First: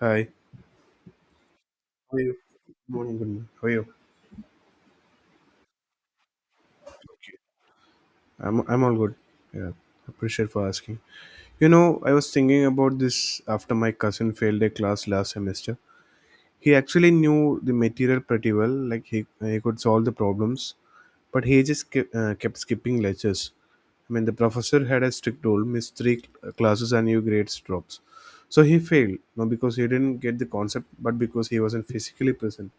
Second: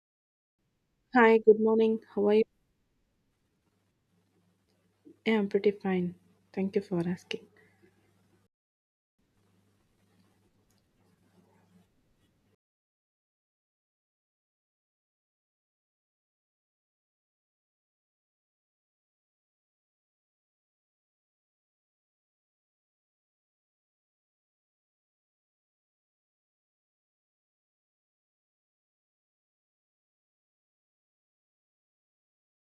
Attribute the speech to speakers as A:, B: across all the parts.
A: Hi.
B: Hi, good morning.
A: How are
B: How are
A: you?
B: you?
A: Good morning. Good morning. How are you?
B: Yeah, I'm pretty fine. Thank you for asking.
A: I'm all good. Yeah. Appreciate for asking. You know, I was thinking about this after my cousin failed a class last semester. He actually knew the material pretty well. Like he could solve the problems, but he just kept skipping lectures. I mean, the professor had a strict rule: miss three classes and your grades drops. So he failed, not because he didn't get the concept, but because he wasn't physically present.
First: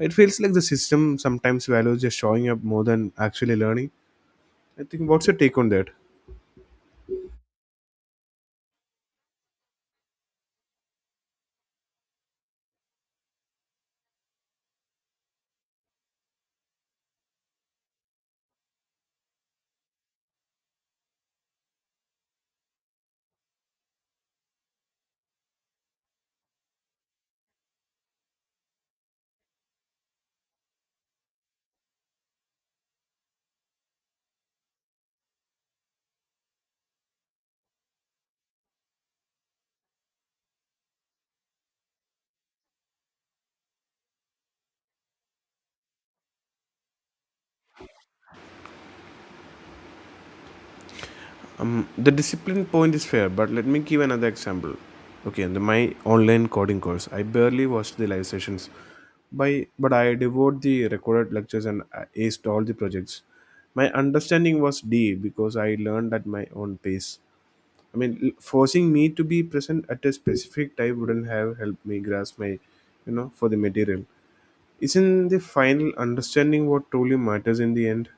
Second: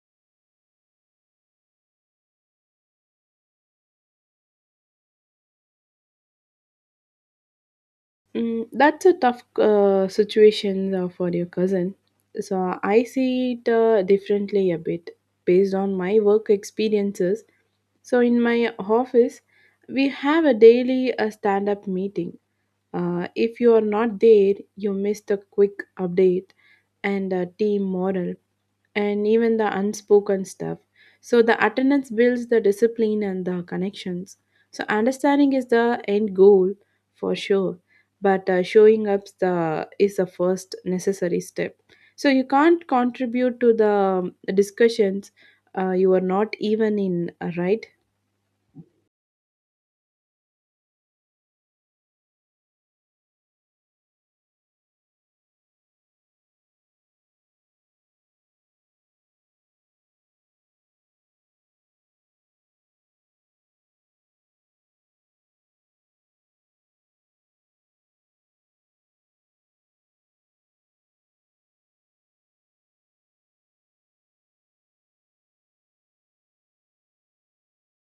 A: It feels like the system sometimes values just showing up more than actually learning. I think, what's your take on that?
B: That's a tough situation for your cousin. So I see it differently a bit based on my work experiences. So in my office, we have a daily stand-up meeting. If you are not there, you miss the quick update and team morale and even the unspoken stuff. So the attendance builds the discipline and the connections. So understanding is the end goal for sure, but showing up the is the first necessary step. So you can't contribute to the discussions. You are not even in, right?
A: The discipline point is fair, but let me give another example. Okay, and my online coding course, I barely watched the live sessions, by but I devoured the recorded lectures and I aced all the projects. My understanding was deep because I learned at my own pace. I mean, forcing me to be present at a specific time wouldn't have helped me grasp my, you know, for the material. Isn't the final understanding what truly matters in the end?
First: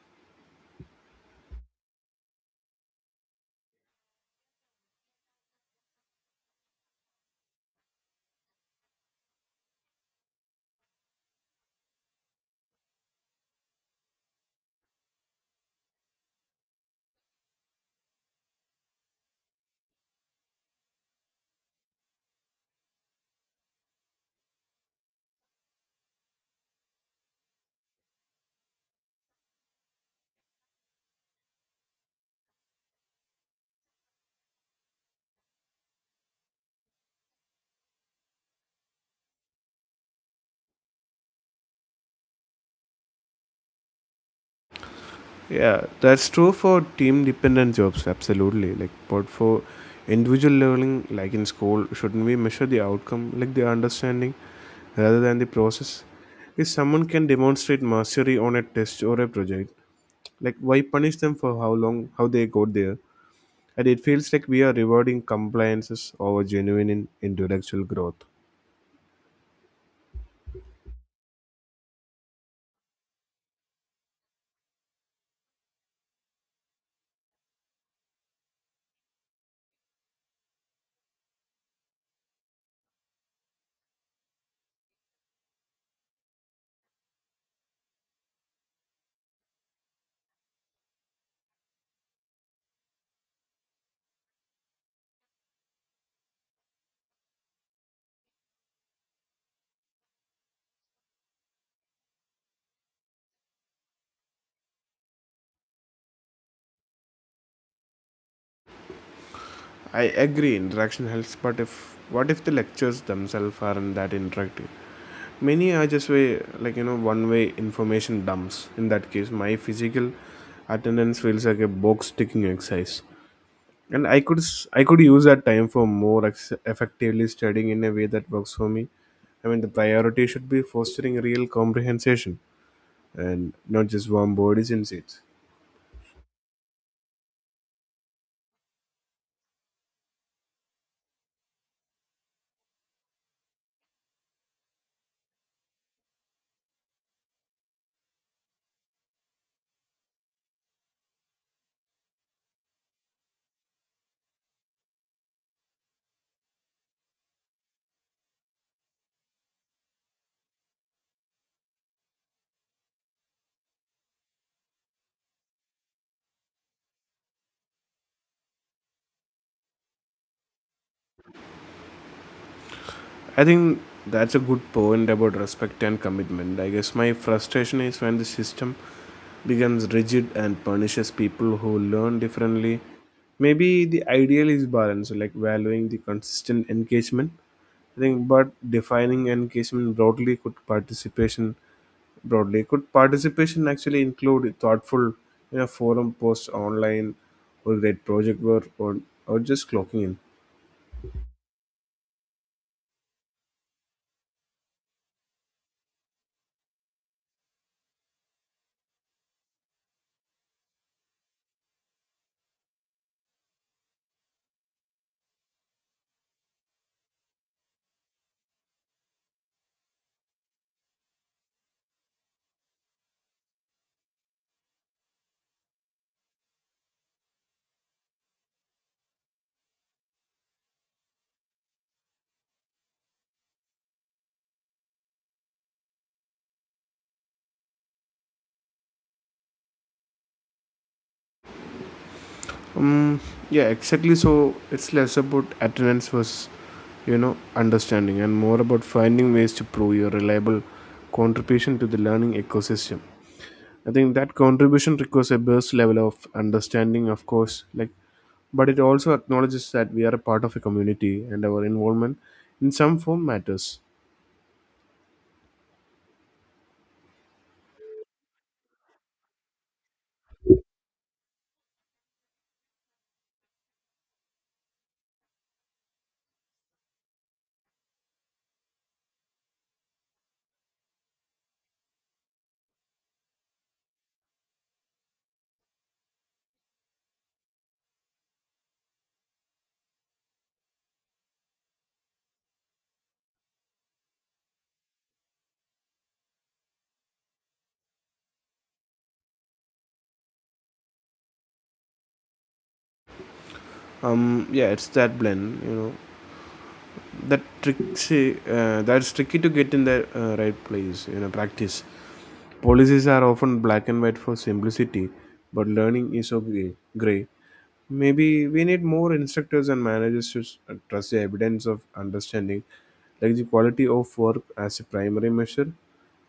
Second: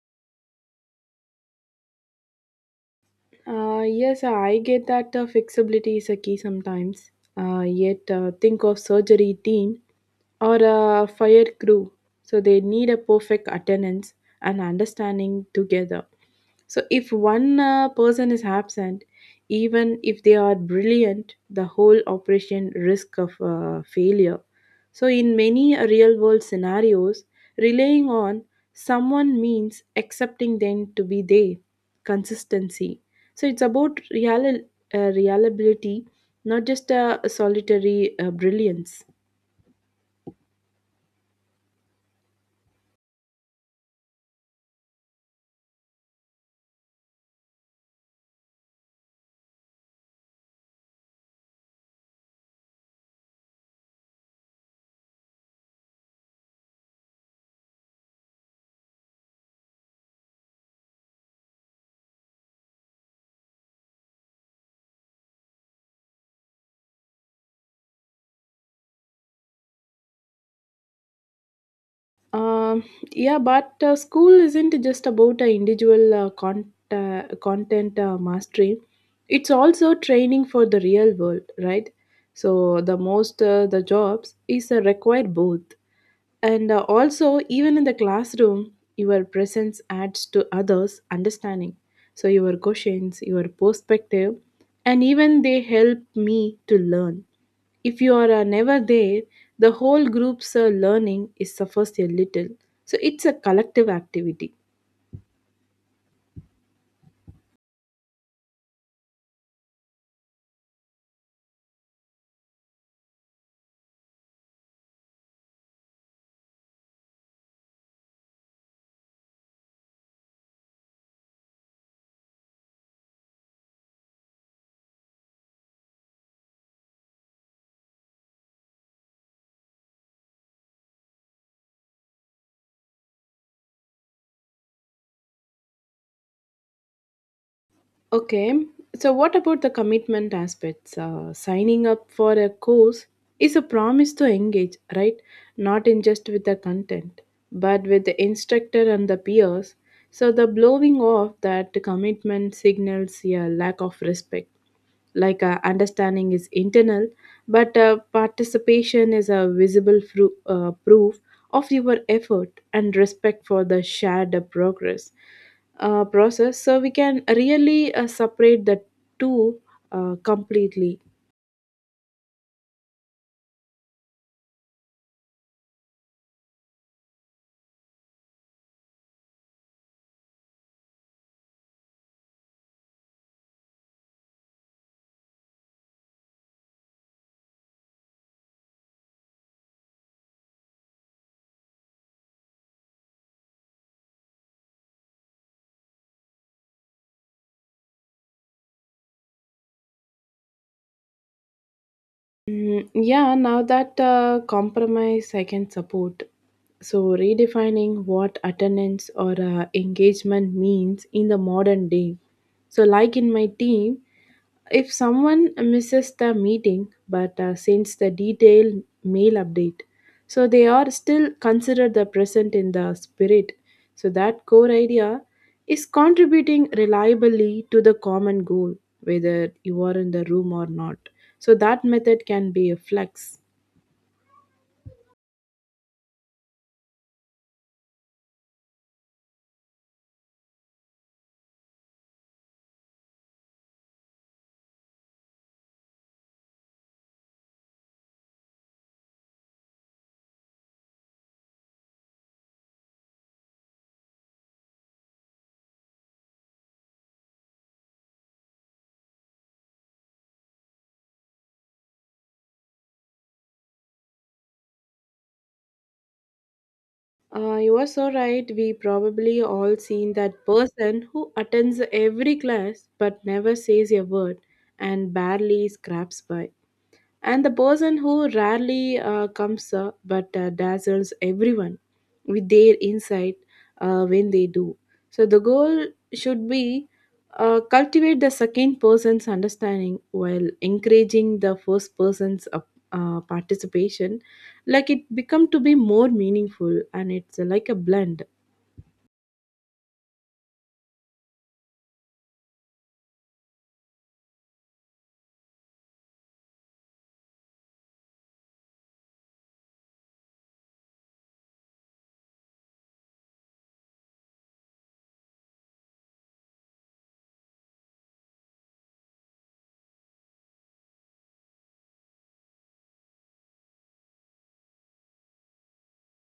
B: Yes, I get that flexibility is a key sometimes. Yet, think of surgery team or a fire crew. So they need a perfect attendance and understanding together. So if one person is absent, even if they are brilliant, the whole operation risk of failure. So, in many real world scenarios, relying on someone means accepting them to be there, consistency. So, it's about real, reliability, not just a solitary brilliance.
A: Yeah, that's true for team dependent jobs, absolutely. Like, but for individual leveling, like in school, shouldn't we measure the outcome, like the understanding, rather than the process? If someone can demonstrate mastery on a test or a project, like why punish them for how long, how they got there? And it feels like we are rewarding compliances over intellectual growth.
B: Um, yeah, but school isn't just about individual content mastery. It's also training for the real world, right? So the jobs is required both. And also, even in the classroom, your presence adds to others' understanding. So, your questions, your perspective, and even they help me to learn. If you are never there, the whole group's learning is suffers a little. So, it's a collective activity.
A: I agree interaction helps, but if what if the lectures themselves aren't that interactive? Many are just way like you know one way information dumps. In that case, my physical attendance feels like a box ticking exercise, and I could use that time for more effectively studying in a way that works for me. I mean, the priority should be fostering real comprehension and not just warm bodies in seats.
B: Okay, so what about the commitment aspects? Signing up for a course is a promise to engage, right? Not in just with the content, but with the instructor and the peers. So the blowing off that commitment signals a lack of respect. Like understanding is internal, but participation is a visible proof of your effort and respect for the shared progress uh, process, so we can really separate the two completely.
A: I think that's a good point about respect and commitment. I guess my frustration is when the system becomes rigid and punishes people who learn differently. Maybe the ideal is balance, like valuing the consistent engagement. I think, but defining engagement broadly could participation actually include thoughtful, you know, forum posts online, or great project work, or just clocking in.
B: Yeah, now that compromise I can support. So redefining what attendance or engagement means in the modern day. So like in my team, if someone misses the meeting but sends the detailed mail update, so they are still considered the present in the spirit. So that core idea is contributing reliably to the common goal, whether you are in the room or not. So that method can be a flex.
A: Um, yeah, exactly. So it's less about attendance versus, you know, understanding and more about finding ways to prove your reliable contribution to the learning ecosystem. I think that contribution requires a base level of understanding, of course, like, but it also acknowledges that we are a part of a community and our involvement in some form matters.
B: You are so right. We probably all seen that person who attends every class but never says a word and barely scraps by. And the person who rarely comes but dazzles everyone with their insight when they do. So the goal should be cultivate the second person's understanding while encouraging the first person's participation, like it become to be more meaningful, and it's like a blend.
A: Yeah, it's that blend, you know, that that's tricky to get in the right place, you know, practice. Policies are often black and white for simplicity, but learning is so gray. Maybe we need more instructors and managers to trust the evidence of understanding, like the quality of work as a primary measure.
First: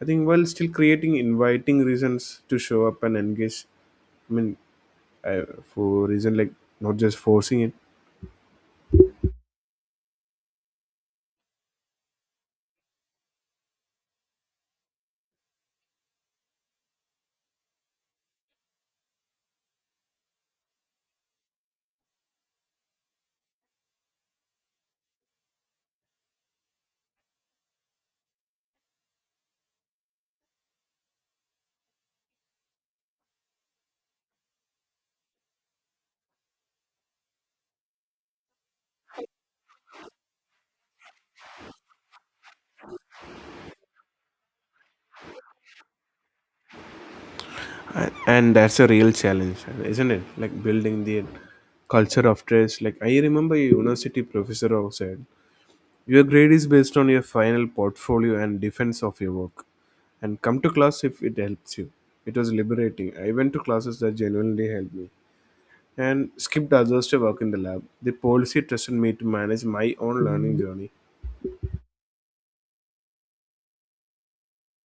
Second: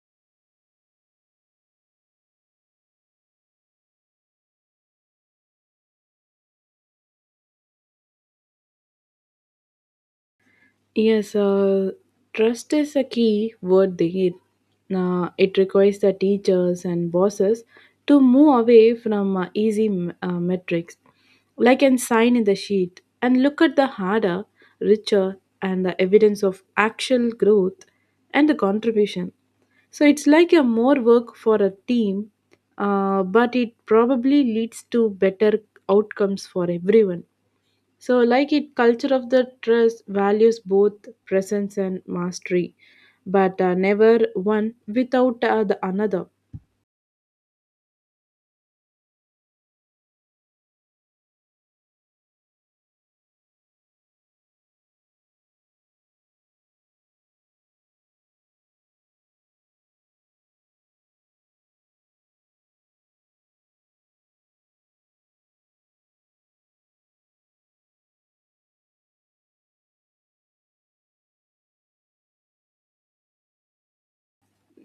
A: I think while still creating inviting reasons to show up and engage, I mean, uh, for reason like not just forcing it.
B: Yes, trust is a key word there. It requires the teachers and bosses to move away from easy metrics, like an sign in the sheet, and look at the harder, richer, and the evidence of actual growth and the contribution. So it's like a more work for a team, but it probably leads to better outcomes for everyone. So, like it, culture of the dress values both presence and mastery, but never one without the another.
A: A- and that's a real challenge, isn't it? Like building the culture of trust. Like I remember a university professor who said, "Your grade is based on your final portfolio and defense of your work. And come to class if it helps you." It was liberating. I went to classes that genuinely helped me and skipped others to work in the lab. The policy trusted me to manage my own learning journey.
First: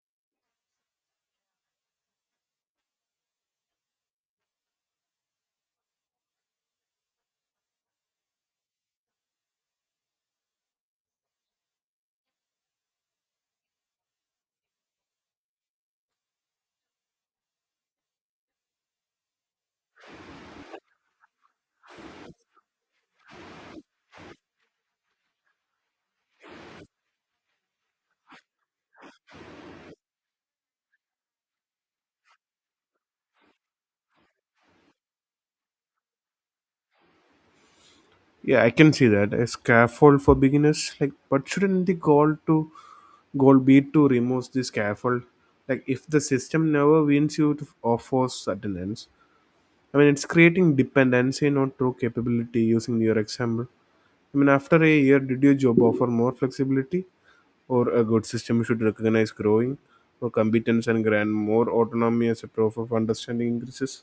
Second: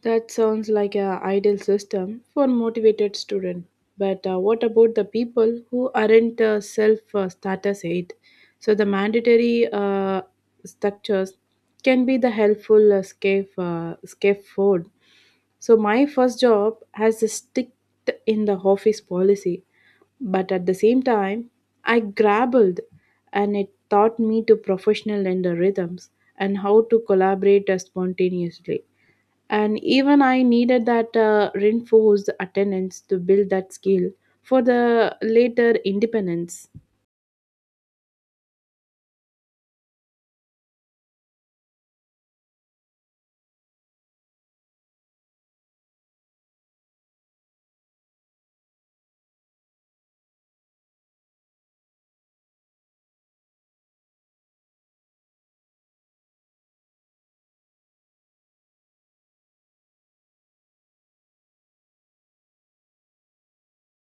B: That sounds like an ideal system for motivated students. But what about the people who aren't self status aid? So the mandatory structures can be the helpful scaffold. So my first job has a stick in the office policy, but at the same time, I grappled, and it taught me to professional and the rhythms and how to collaborate spontaneously, and even I needed that reinforced attendance to build that skill for the later independence.
A: Yeah, I can see that. A scaffold for beginners, like, but shouldn't the goal be to remove the scaffold? Like, if the system never wins you to offer attendance, I mean, it's creating dependency, not true capability. Using your example, I mean, after a year, did your job offer more flexibility or a good system should recognize growing or competence and grant more autonomy as a proof of understanding increases?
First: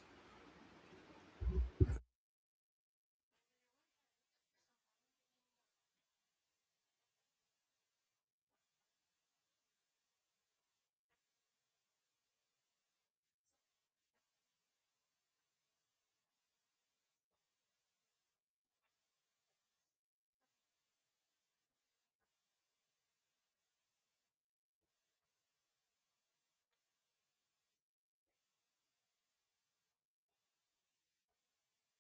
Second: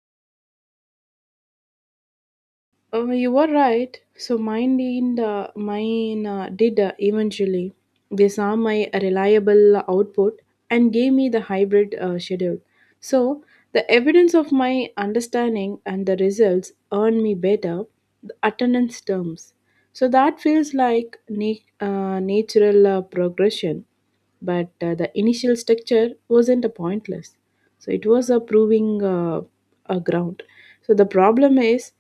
B: Oh, you were right. So mine, in the mine did eventually, they saw my reliable output and gave me the hybrid schedule. So the evidence of my understanding and the results earned me better the attendance terms. So that feels like natural progression, but the initial structure wasn't a pointless. So it was a proving, a ground. So the problem is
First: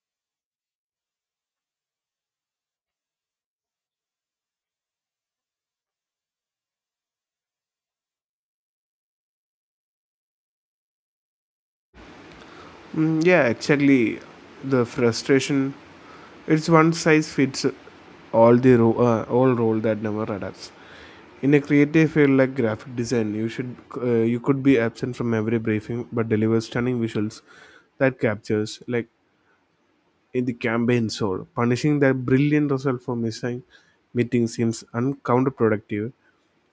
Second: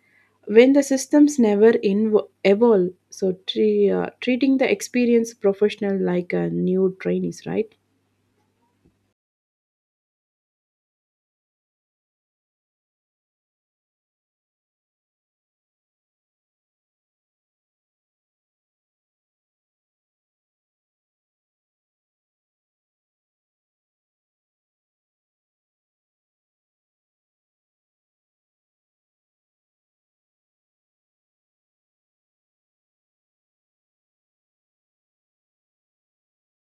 B: when the systems never evolve, so treating the experienced professional like a new trainees, right?
A: Mm, yeah, exactly. The frustration, it's one size fits all role that never adapts. In a creative field like graphic design, you could be absent from every briefing but deliver stunning visuals that captures like in the campaign soul. Punishing their brilliant result for missing meeting seems uncounterproductive.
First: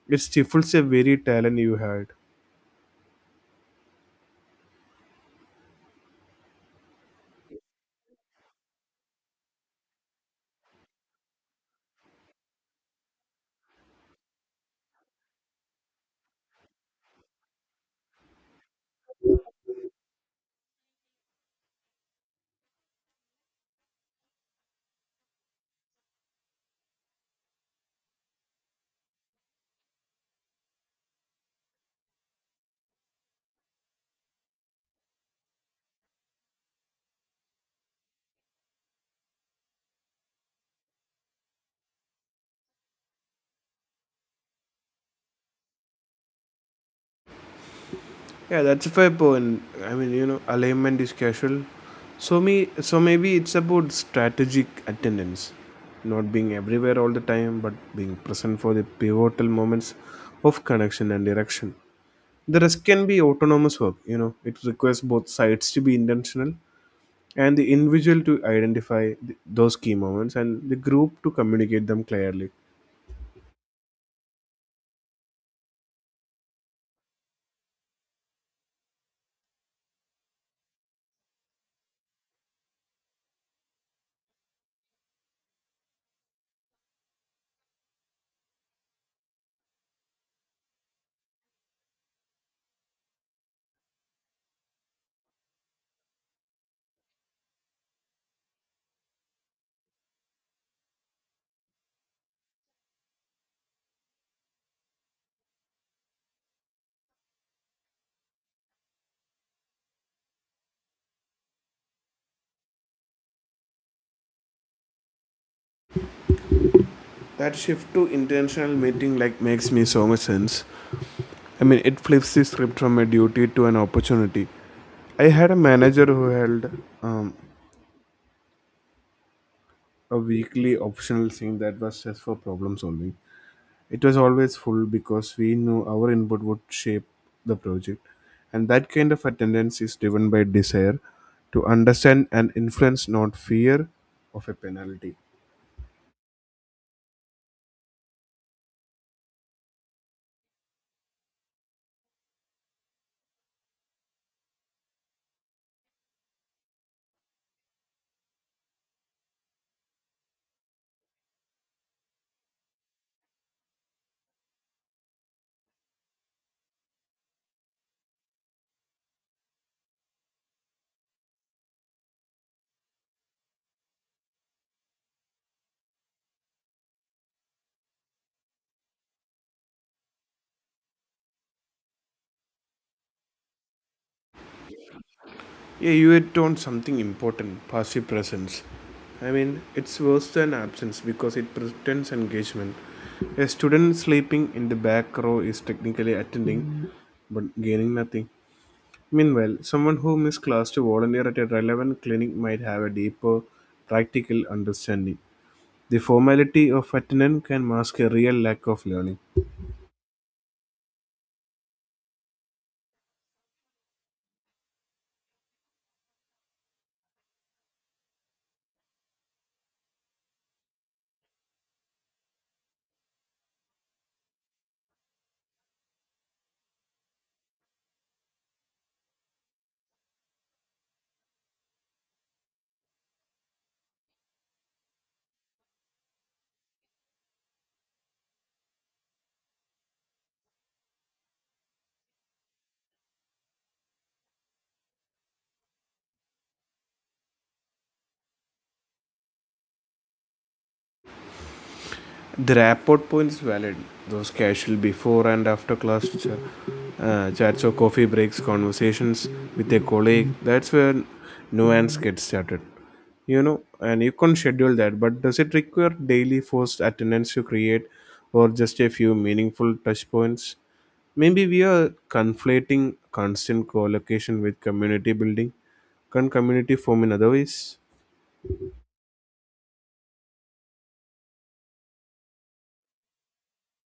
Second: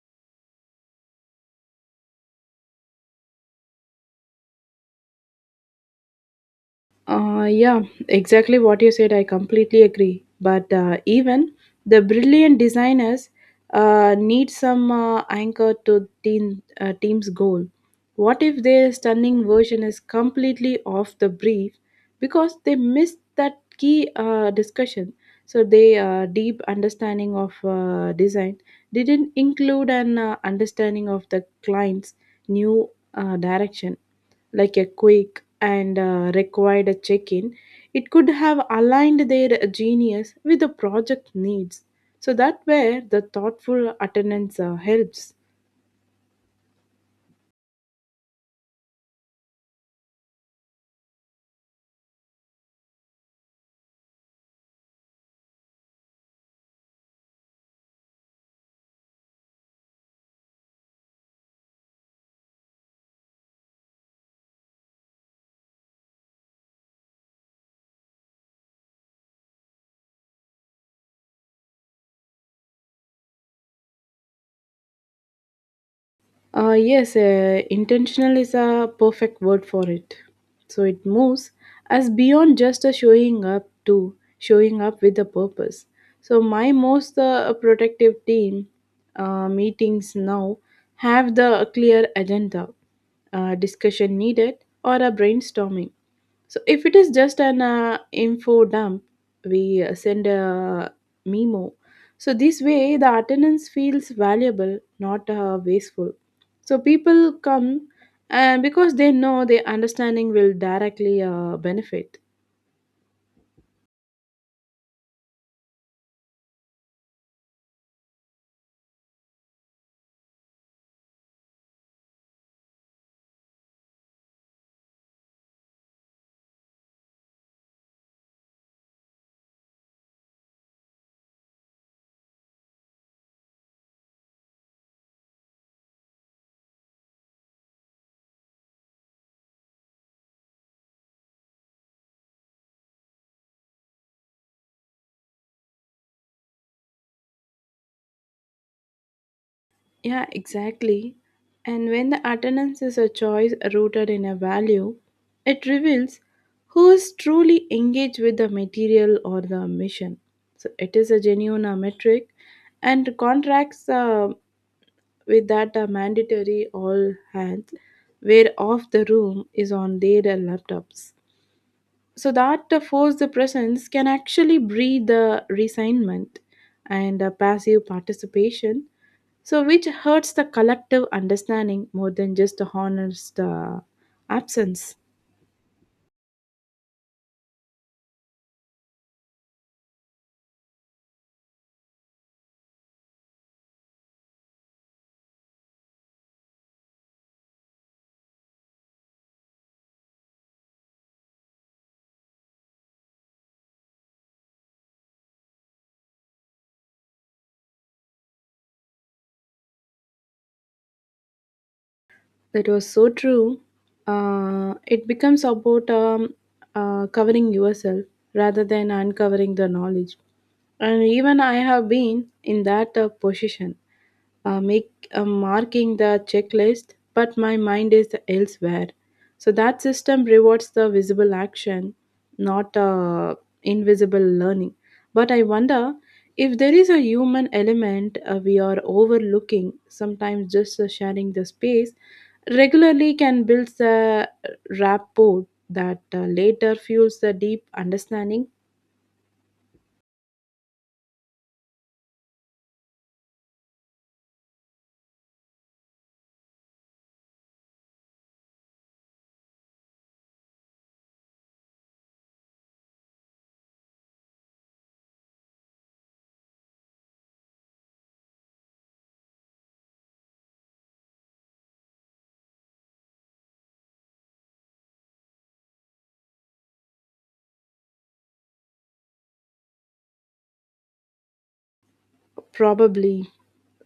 A: It stifles a very talent you had.
B: Yeah, exactly what you said. I completely agree. But even the brilliant designers need some anchor to team's goal. What if their stunning version is completely off the brief because they missed that key discussion? So their deep understanding of design didn't include an understanding of the client's new direction, like a quick and required a check-in, it could have aligned their genius with the project needs. So that where the thoughtful attendance helps.
A: Yeah, that's a fair point. I mean, you know, alignment is casual. So maybe it's about strategic attendance, not being everywhere all the time, but being present for the pivotal moments of connection and direction. The rest can be autonomous work. You know, it requires both sides to be intentional and the individual to identify those key moments and the group to communicate them clearly.
B: Yes, intentional is a perfect word for it. So it moves us beyond just a showing up to showing up with a purpose. So my most protective team meetings now have the clear agenda, discussion needed, or a brainstorming. So if it is just an info dump, we send a memo. So this way, the attendance feels valuable, not wasteful. So people come because they know their understanding will directly benefit.
A: That shift to intentional meeting like makes me so much sense. I mean it flips the script from a duty to an opportunity. I had a manager who held um, a weekly optional thing that was just for problem solving. It was always full because we knew our input would shape the project, and that kind of attendance is driven by desire to understand and influence, not fear of a penalty.
B: Yeah, exactly. And when the attendance is a choice rooted in a value, it reveals who is truly engaged with the material or the mission. So it is a genuine metric and contracts with that mandatory all hands, where off the room is on their laptops, so that the forced presence can actually breed the resignment and a passive participation, so which hurts the collective understanding more than just the honors the absence.
A: Yeah, you hit on something important, passive presence. I mean, it's worse than absence because it pretends engagement. A student sleeping in the back row is technically attending but gaining nothing. Meanwhile, someone who missed class to volunteer at a relevant clinic might have a deeper practical understanding. The formality of attendance can mask a real lack of learning.
B: That was so true. It becomes about covering yourself rather than uncovering the knowledge. And even I have been in that position, make marking the checklist, but my mind is elsewhere. So that system rewards the visible action, not invisible learning. But I wonder if there is a human element we are overlooking. Sometimes just sharing the space regularly can build a rapport that later fuels the deep understanding,
A: The rapport point is valid. Those casual before and after class chats or coffee breaks, conversations with a colleague, that's where nuance gets started. You know, and you can schedule that, but does it require daily forced attendance to create or just a few meaningful touch points? Maybe we are conflating constant co-location with community building. Can community form in other ways?
B: probably.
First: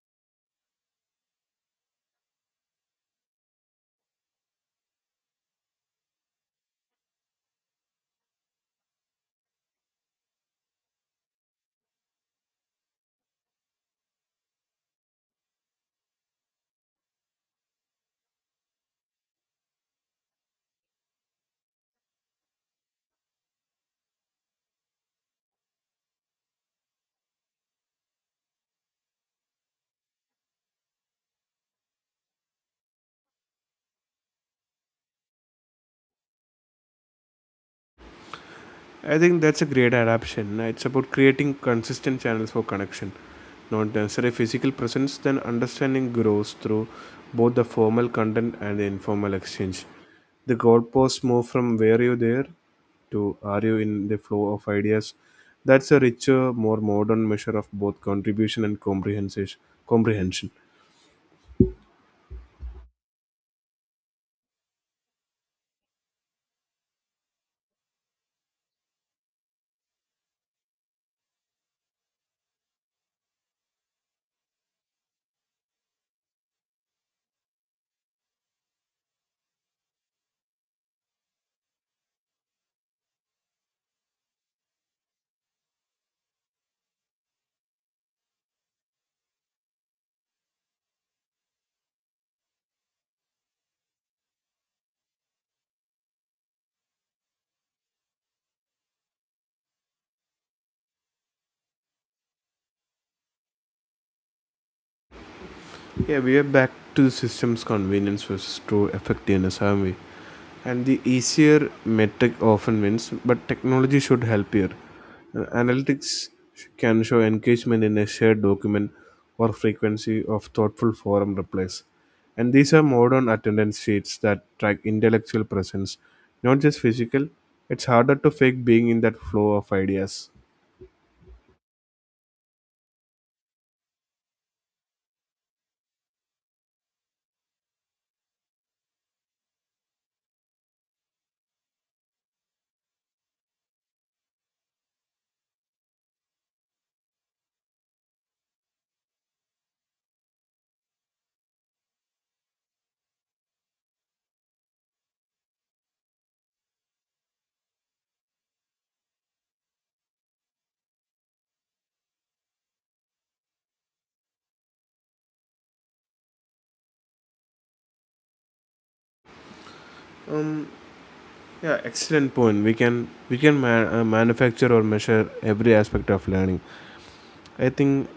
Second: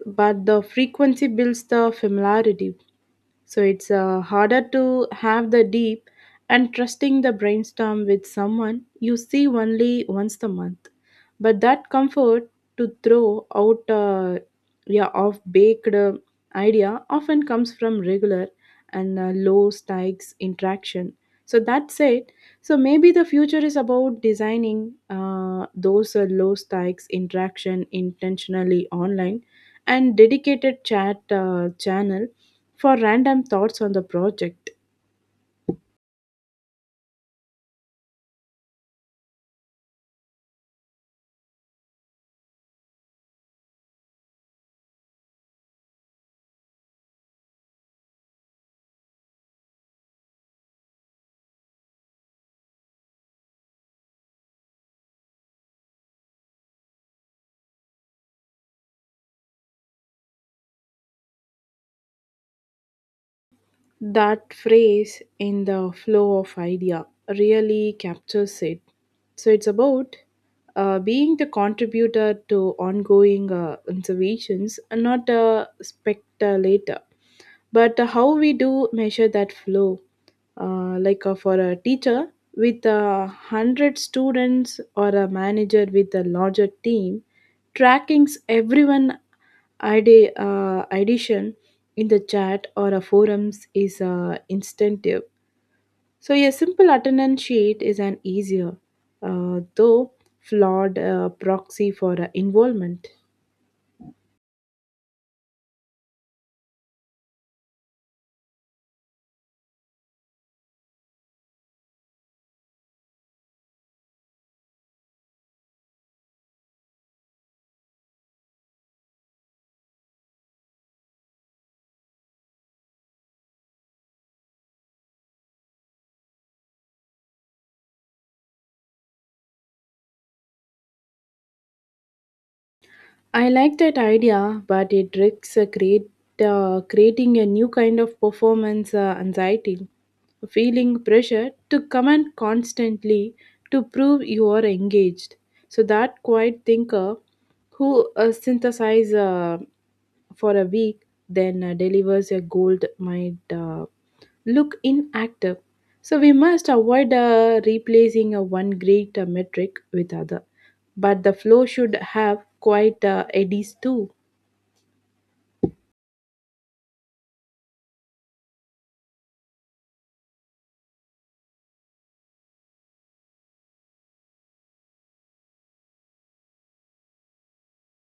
B: But the frequency builds the familiarity. So it's harder to have the deep and trusting the brainstorm with someone you see only once a month. But that comfort to throw out yeah of baked idea often comes from regular and low stakes interaction. So that's it. So maybe the future is about designing those low stakes interaction intentionally online, and dedicated chat channel for random thoughts on the project.
A: I think that's a great adaptation. It's about creating consistent channels for connection, not necessarily physical presence, then understanding grows through both the formal content and the informal exchange. The goalposts move from where you there to are you in the flow of ideas. That's a richer, more modern measure of both contribution and comprehension.
B: That phrase in the flow of idea really captures it. So it's about being the contributor to ongoing observations and not a speculator. But how we do measure that flow, like for a teacher with 100 students or a manager with a larger team, trackings everyone addition in the chat or a forums is instinctive. So a simple attendance sheet is an easier, though flawed proxy for involvement.
A: Yeah, we are back to the system's convenience versus true effectiveness, aren't we? And the easier metric often wins, but technology should help here. Analytics can show engagement in a shared document or frequency of thoughtful forum replies. And these are modern attendance sheets that track intellectual presence, not just physical. It's harder to fake being in that flow of ideas.
B: I like that idea, but it risks creating a new kind of performance anxiety, feeling pressure to comment constantly to prove you are engaged. So that quiet thinker who synthesizes for a week, then delivers a gold might look inactive. So we must avoid replacing one great metric with other. But the flow should have quite eddies too.
A: Um, Yeah, excellent point. We can manufacture or measure every aspect of learning. I think,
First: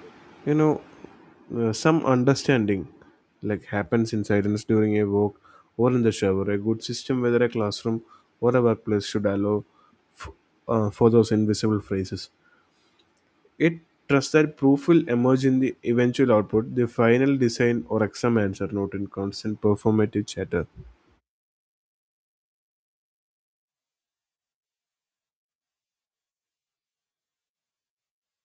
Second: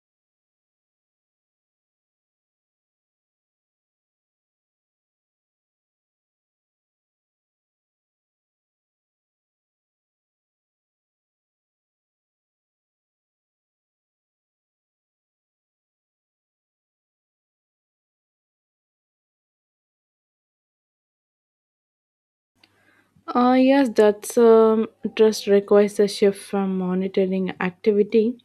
A: you know, some understanding like happens in silence during a walk or in the shower. A good system, whether a classroom or a workplace, should allow f- for those invisible phrases. It trusts that proof will emerge in the eventual output, the final design or exam answer, not in constant performative chatter.
B: Yes, that's trust requires a shift from monitoring activity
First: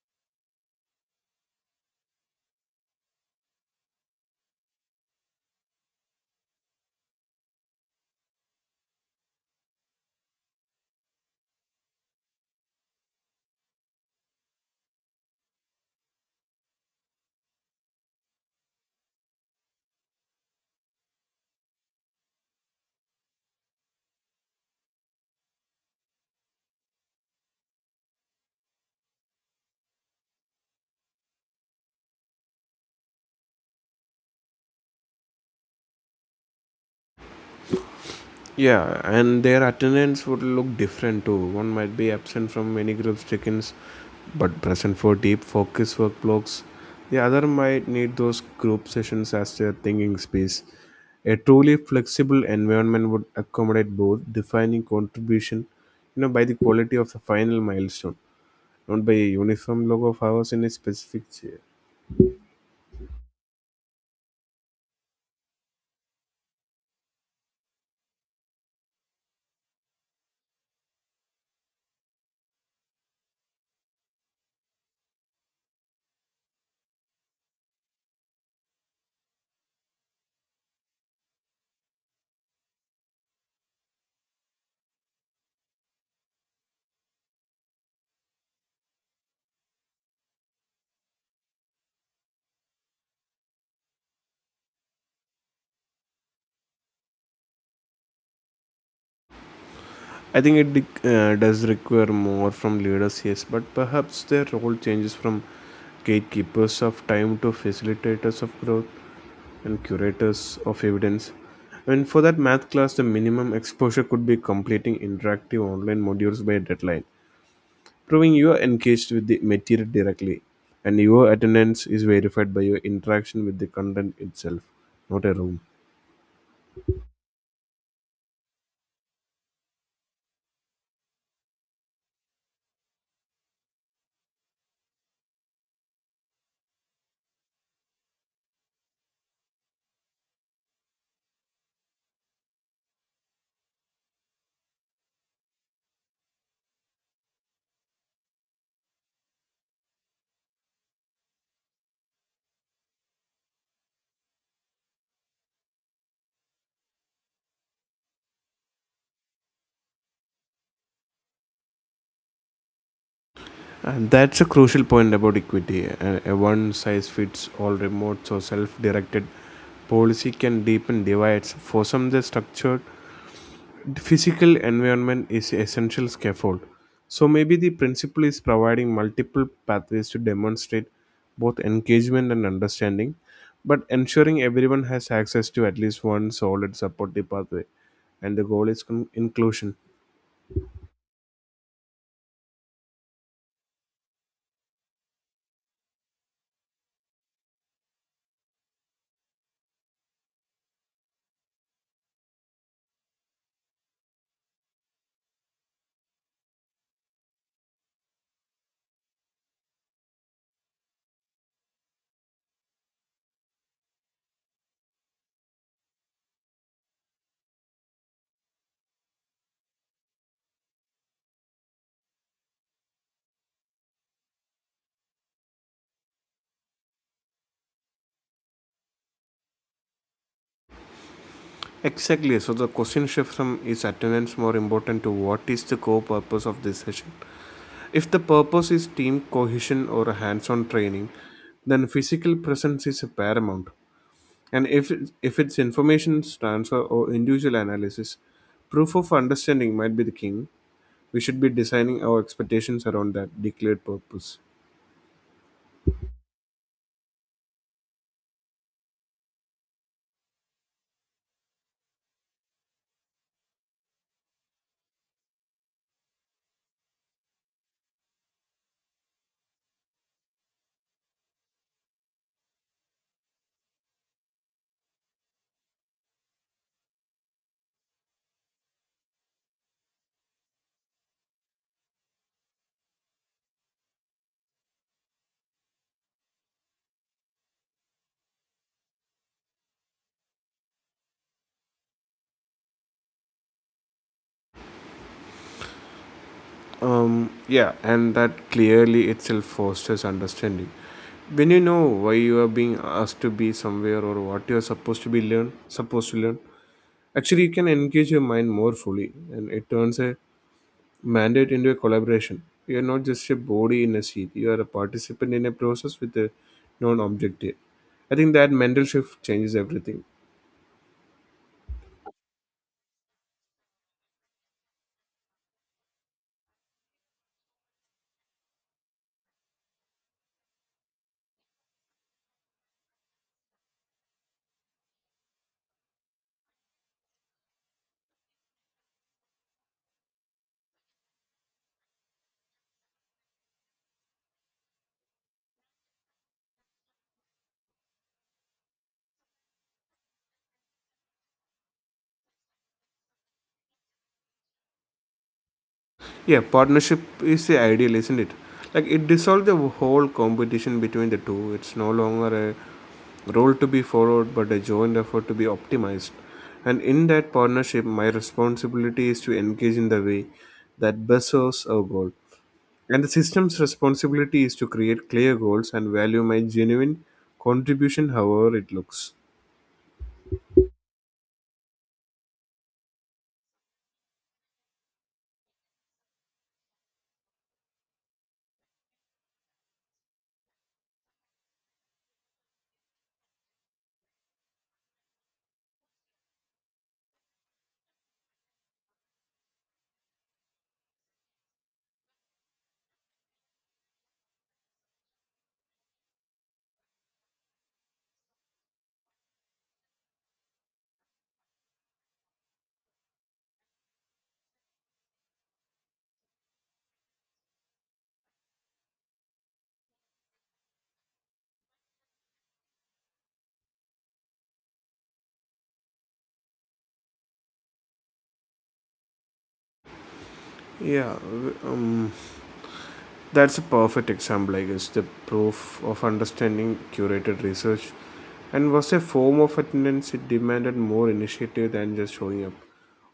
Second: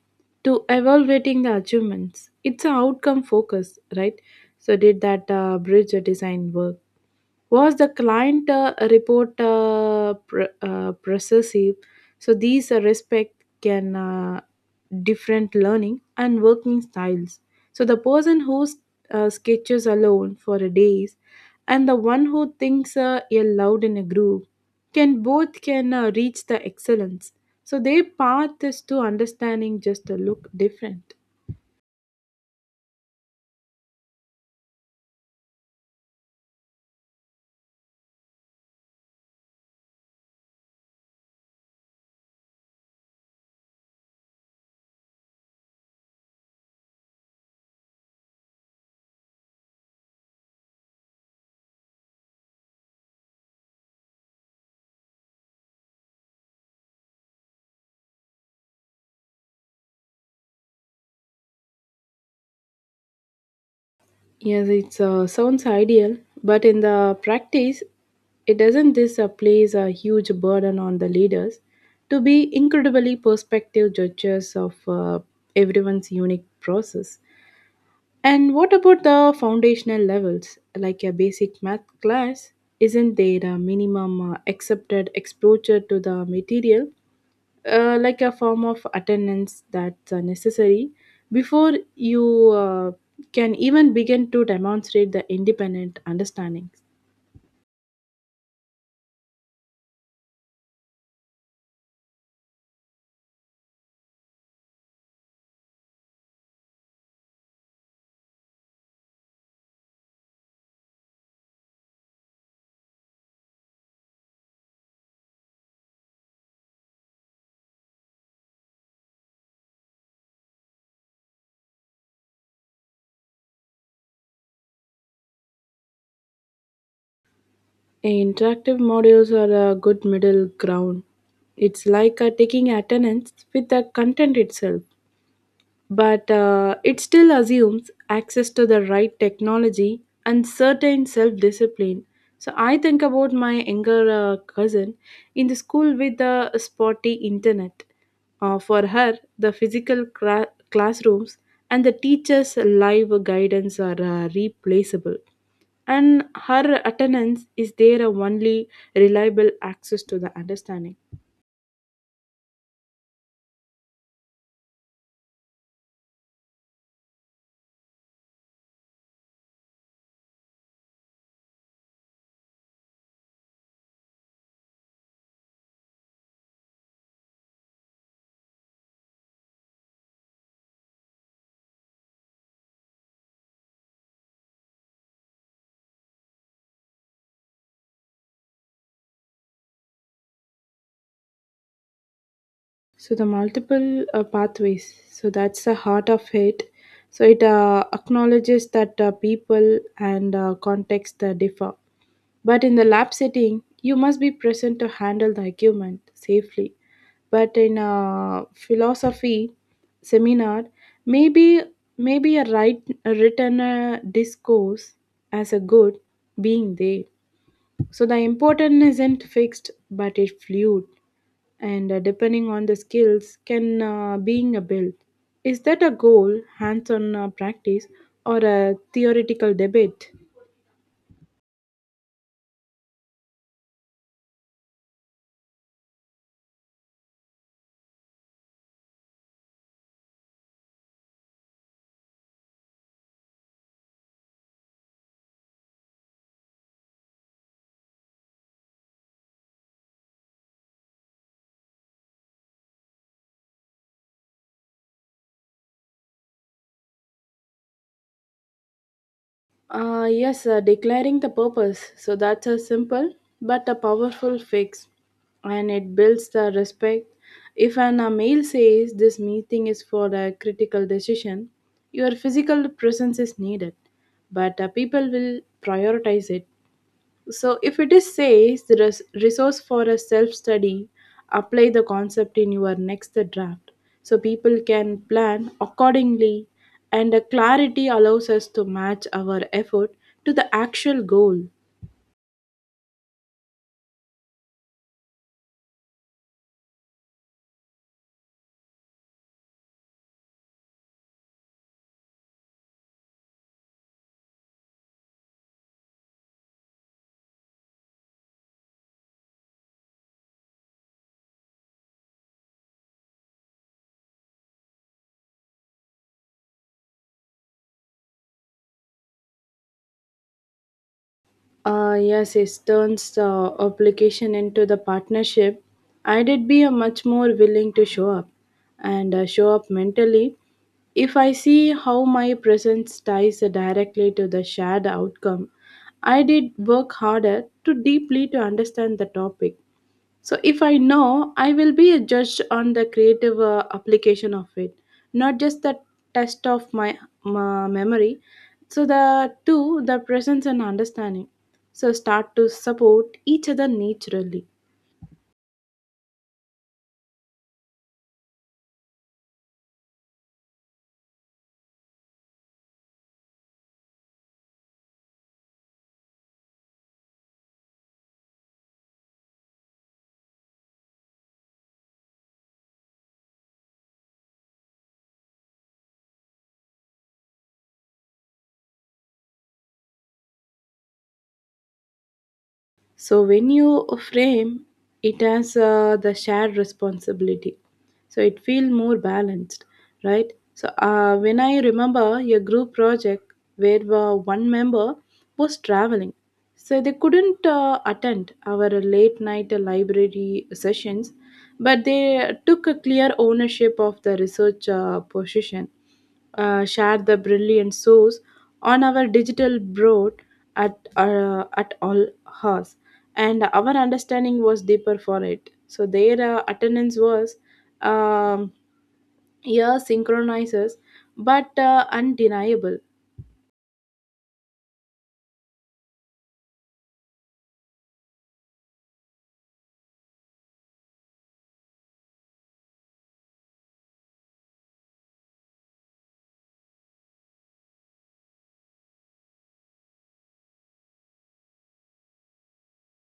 B: to evaluating the achievements. It's an outcome focus, right? So did that bridge design work? Was the client report processive? So these respect can different learning and working styles. So the person who sketches alone for a days and the one who thinks aloud in a group can both can reach the excellence. So their path is to understanding just a look different.
A: Yeah, and their attendance would look different too. One might be absent from many group check-ins, but present for deep focus work blocks. The other might need those group sessions as their thinking space. A truly flexible environment would accommodate both, defining contribution, you know, by the quality of the final milestone, not by a uniform log of hours in a specific chair.
B: Yes, it sounds ideal, but in the practice, it doesn't this place a huge burden on the leaders to be incredibly prospective judges of everyone's unique process. And what about the foundational levels, like a basic math class? Isn't there a minimum accepted exposure to the material like a form of attendance that's necessary before you can even begin to demonstrate the independent understanding?
A: I think it does require more from leaders, yes, but perhaps their role changes from gatekeepers of time to facilitators of growth and curators of evidence. And for that math class, the minimum exposure could be completing interactive online modules by deadline, proving you are engaged with the material directly, and your attendance is verified by your interaction with the content itself, not a room.
B: Interactive modules are a good middle ground. It's like taking attendance with the content itself. But it still assumes access to the right technology and certain self discipline. So I think about my younger cousin in the school with the spotty internet. For her, the physical classrooms and the teachers' live guidance are replaceable, and her attendance is their only reliable access to the understanding.
A: And that's a crucial point about equity. A one size fits all remote or self directed policy can deepen divides. For some, the structured physical environment is essential scaffold. So maybe the principle is providing multiple pathways to demonstrate both engagement and understanding, but ensuring everyone has access to at least one solid supportive pathway. And the goal is inclusion.
B: So the multiple pathways. So that's the heart of it. So it acknowledges that people and context differ. But in the lab setting, you must be present to handle the argument safely. But in a philosophy seminar, maybe a written discourse as a good being there. So the importance isn't fixed, but it fluid, and depending on the skills, can being a built. Is that a goal, hands-on practice, or a theoretical debate?
A: Exactly. So the question shifts from is attendance more important to what is the core purpose of this session? If the purpose is team cohesion or hands-on training, then physical presence is paramount. And if it's information transfer or individual analysis, proof of understanding might be the king. We should be designing our expectations around that declared purpose.
B: Yes, declaring the purpose. So that's a simple but a powerful fix, and it builds the respect. If an mail says this meeting is for a critical decision, your physical presence is needed, but people will prioritize it. So, if it is says the resource for a self study, apply the concept in your next draft so people can plan accordingly and the clarity allows us to match our effort to the actual goal.
A: um yeah, and that clearly itself fosters understanding. When you know why you are being asked to be somewhere or what you are supposed to learn, actually you can engage your mind more fully, and it turns a mandate into a collaboration. You are not just a body in a seat, you are a participant in a process with a known objective. I think that mental shift changes everything.
B: Yes, it turns the obligation into the partnership. I did be a much more willing to show up and show up mentally if I see how my presence ties directly to the shared outcome. I did work harder to deeply to understand the topic so if I know, I will be judged on the creative application of it, not just the test of my memory. So the two, the presence and understanding. So start to support each other naturally.
A: Yeah, partnership is the ideal, isn't it? Like it dissolves the whole competition between the two. It's no longer a role to be followed, but a joint effort to be optimized. And in that partnership, my responsibility is to engage in the way that best serves our goal. And the system's responsibility is to create clear goals and value my genuine contribution, however it looks.
B: So when you frame it as the shared responsibility, so it feel more balanced, right? So when I remember your group project where one member was traveling, so they couldn't attend our late night library sessions, but they took a clear ownership of the research position share the brilliant source on our digital broad at all hours and our understanding was deeper for it so their attendance was um, yeah synchronizes but undeniable.
A: Yeah. That's a perfect example, I guess. The proof of understanding curated research and was a form of attendance. It demanded more initiative than just showing up.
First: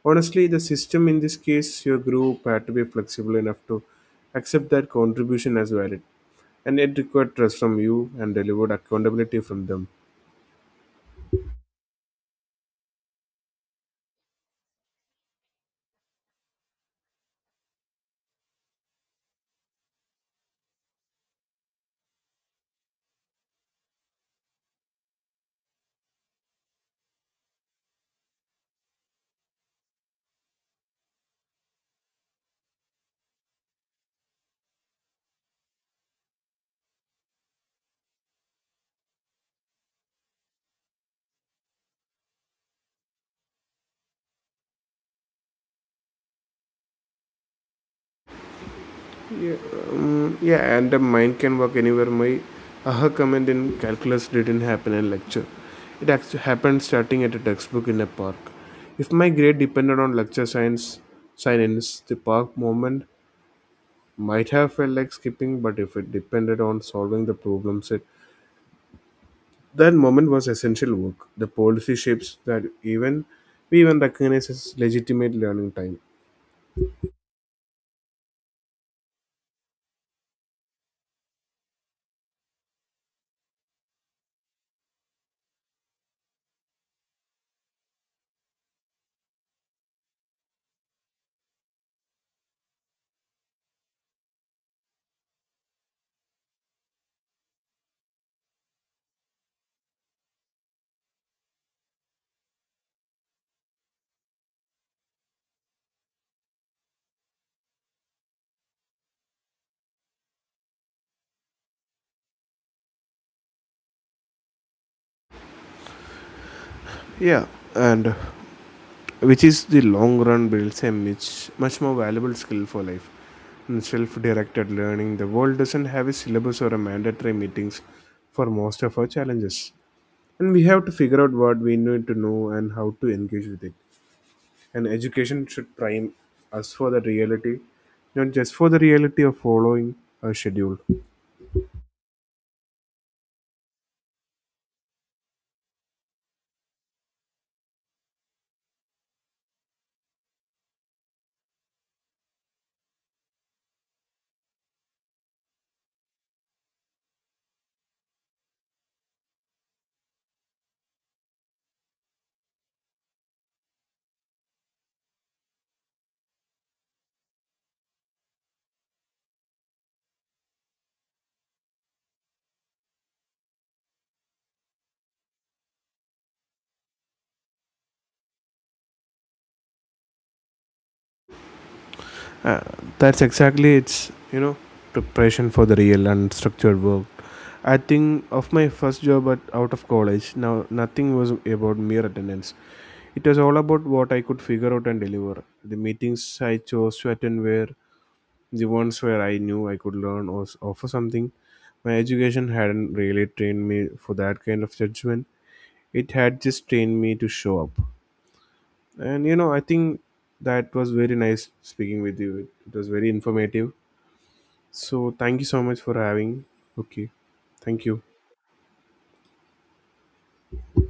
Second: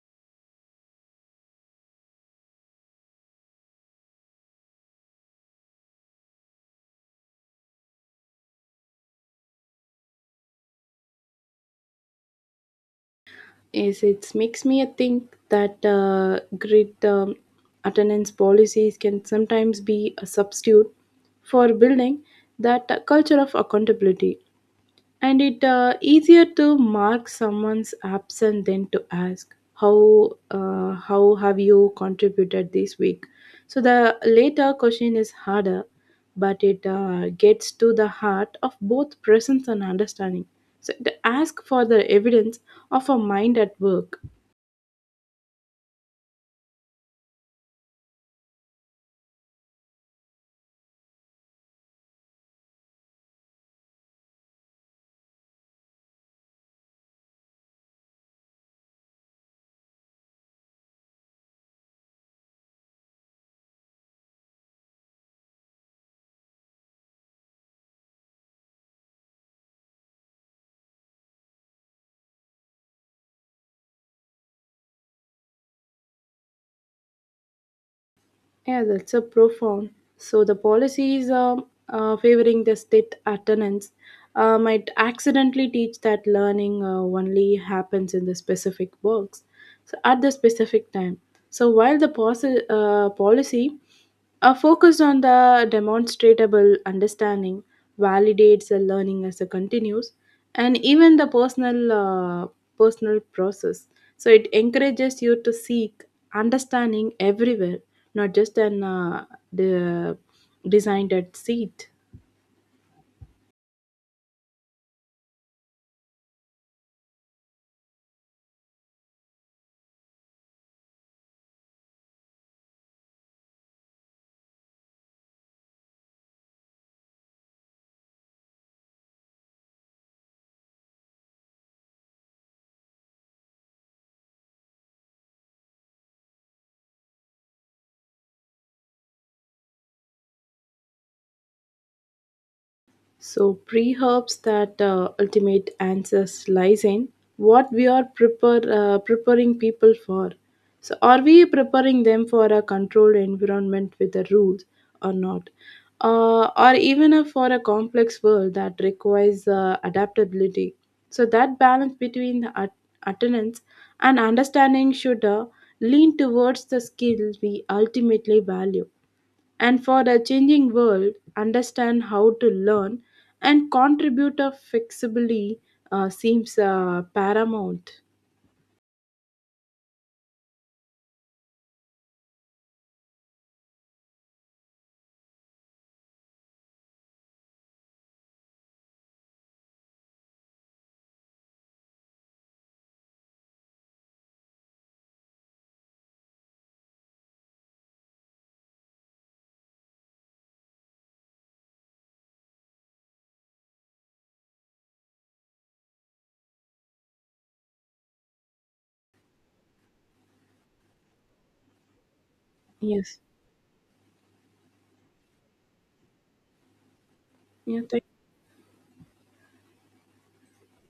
A: Honestly, the system in this case, your group had to be flexible enough to accept that contribution as valid, and it required trust from you and delivered accountability from them.
B: Is it makes me think that great attendance policies can sometimes be a substitute for building that culture of accountability and it easier to mark someone's absent than to ask how have you contributed this week so the later question is harder but it gets to the heart of both presence and understanding so it asks for the evidence of a mind at work.
A: Mm, yeah, and the mind can work anywhere. My aha comment in calculus didn't happen in lecture. It actually happened starting at a textbook in a park. If my grade depended on lecture science, the park moment might have felt like skipping, but if it depended on solving the problem set, that moment was essential work. The policy shapes that even we even recognize as legitimate learning time.
B: Yeah, that's a profound. So the policies favoring the state attendance might accidentally teach that learning only happens in the specific works, so at the specific time. So while the policy a focus on the demonstratable understanding validates the learning as it continues, and even the personal process. So it encourages you to seek understanding everywhere, not just an the designed at seat.
A: Yeah, and which is the long run builds a much, much more valuable skill for life. In self-directed learning, the world doesn't have a syllabus or a mandatory meetings for most of our challenges. And we have to figure out what we need to know and how to engage with it. And education should prime us for the reality, not just for the reality of following a schedule.
B: So, pre-herbs that ultimate answers lies in what we are preparing people for. So, are we preparing them for a controlled environment with the rules or not? Or even a, for a complex world that requires adaptability. So, that balance between the attendance and understanding should lean towards the skills we ultimately value and for a changing world, understand how to learn and contribute a flexibly seems paramount.
A: uh, that's exactly its, you know, preparation for the real and structured work. I think of my first job at, out of college. Now nothing was about mere attendance, it was all about what I could figure out and deliver. The meetings I chose to attend were the ones where I knew I could learn or offer something. My education hadn't really trained me for that kind of judgment, it had just trained me to show up. And you know, I think that was very nice speaking with you. It was very
B: Yes.
A: informative. So thank you so much for having. Okay.
B: Yeah,
A: Thank you.
B: thank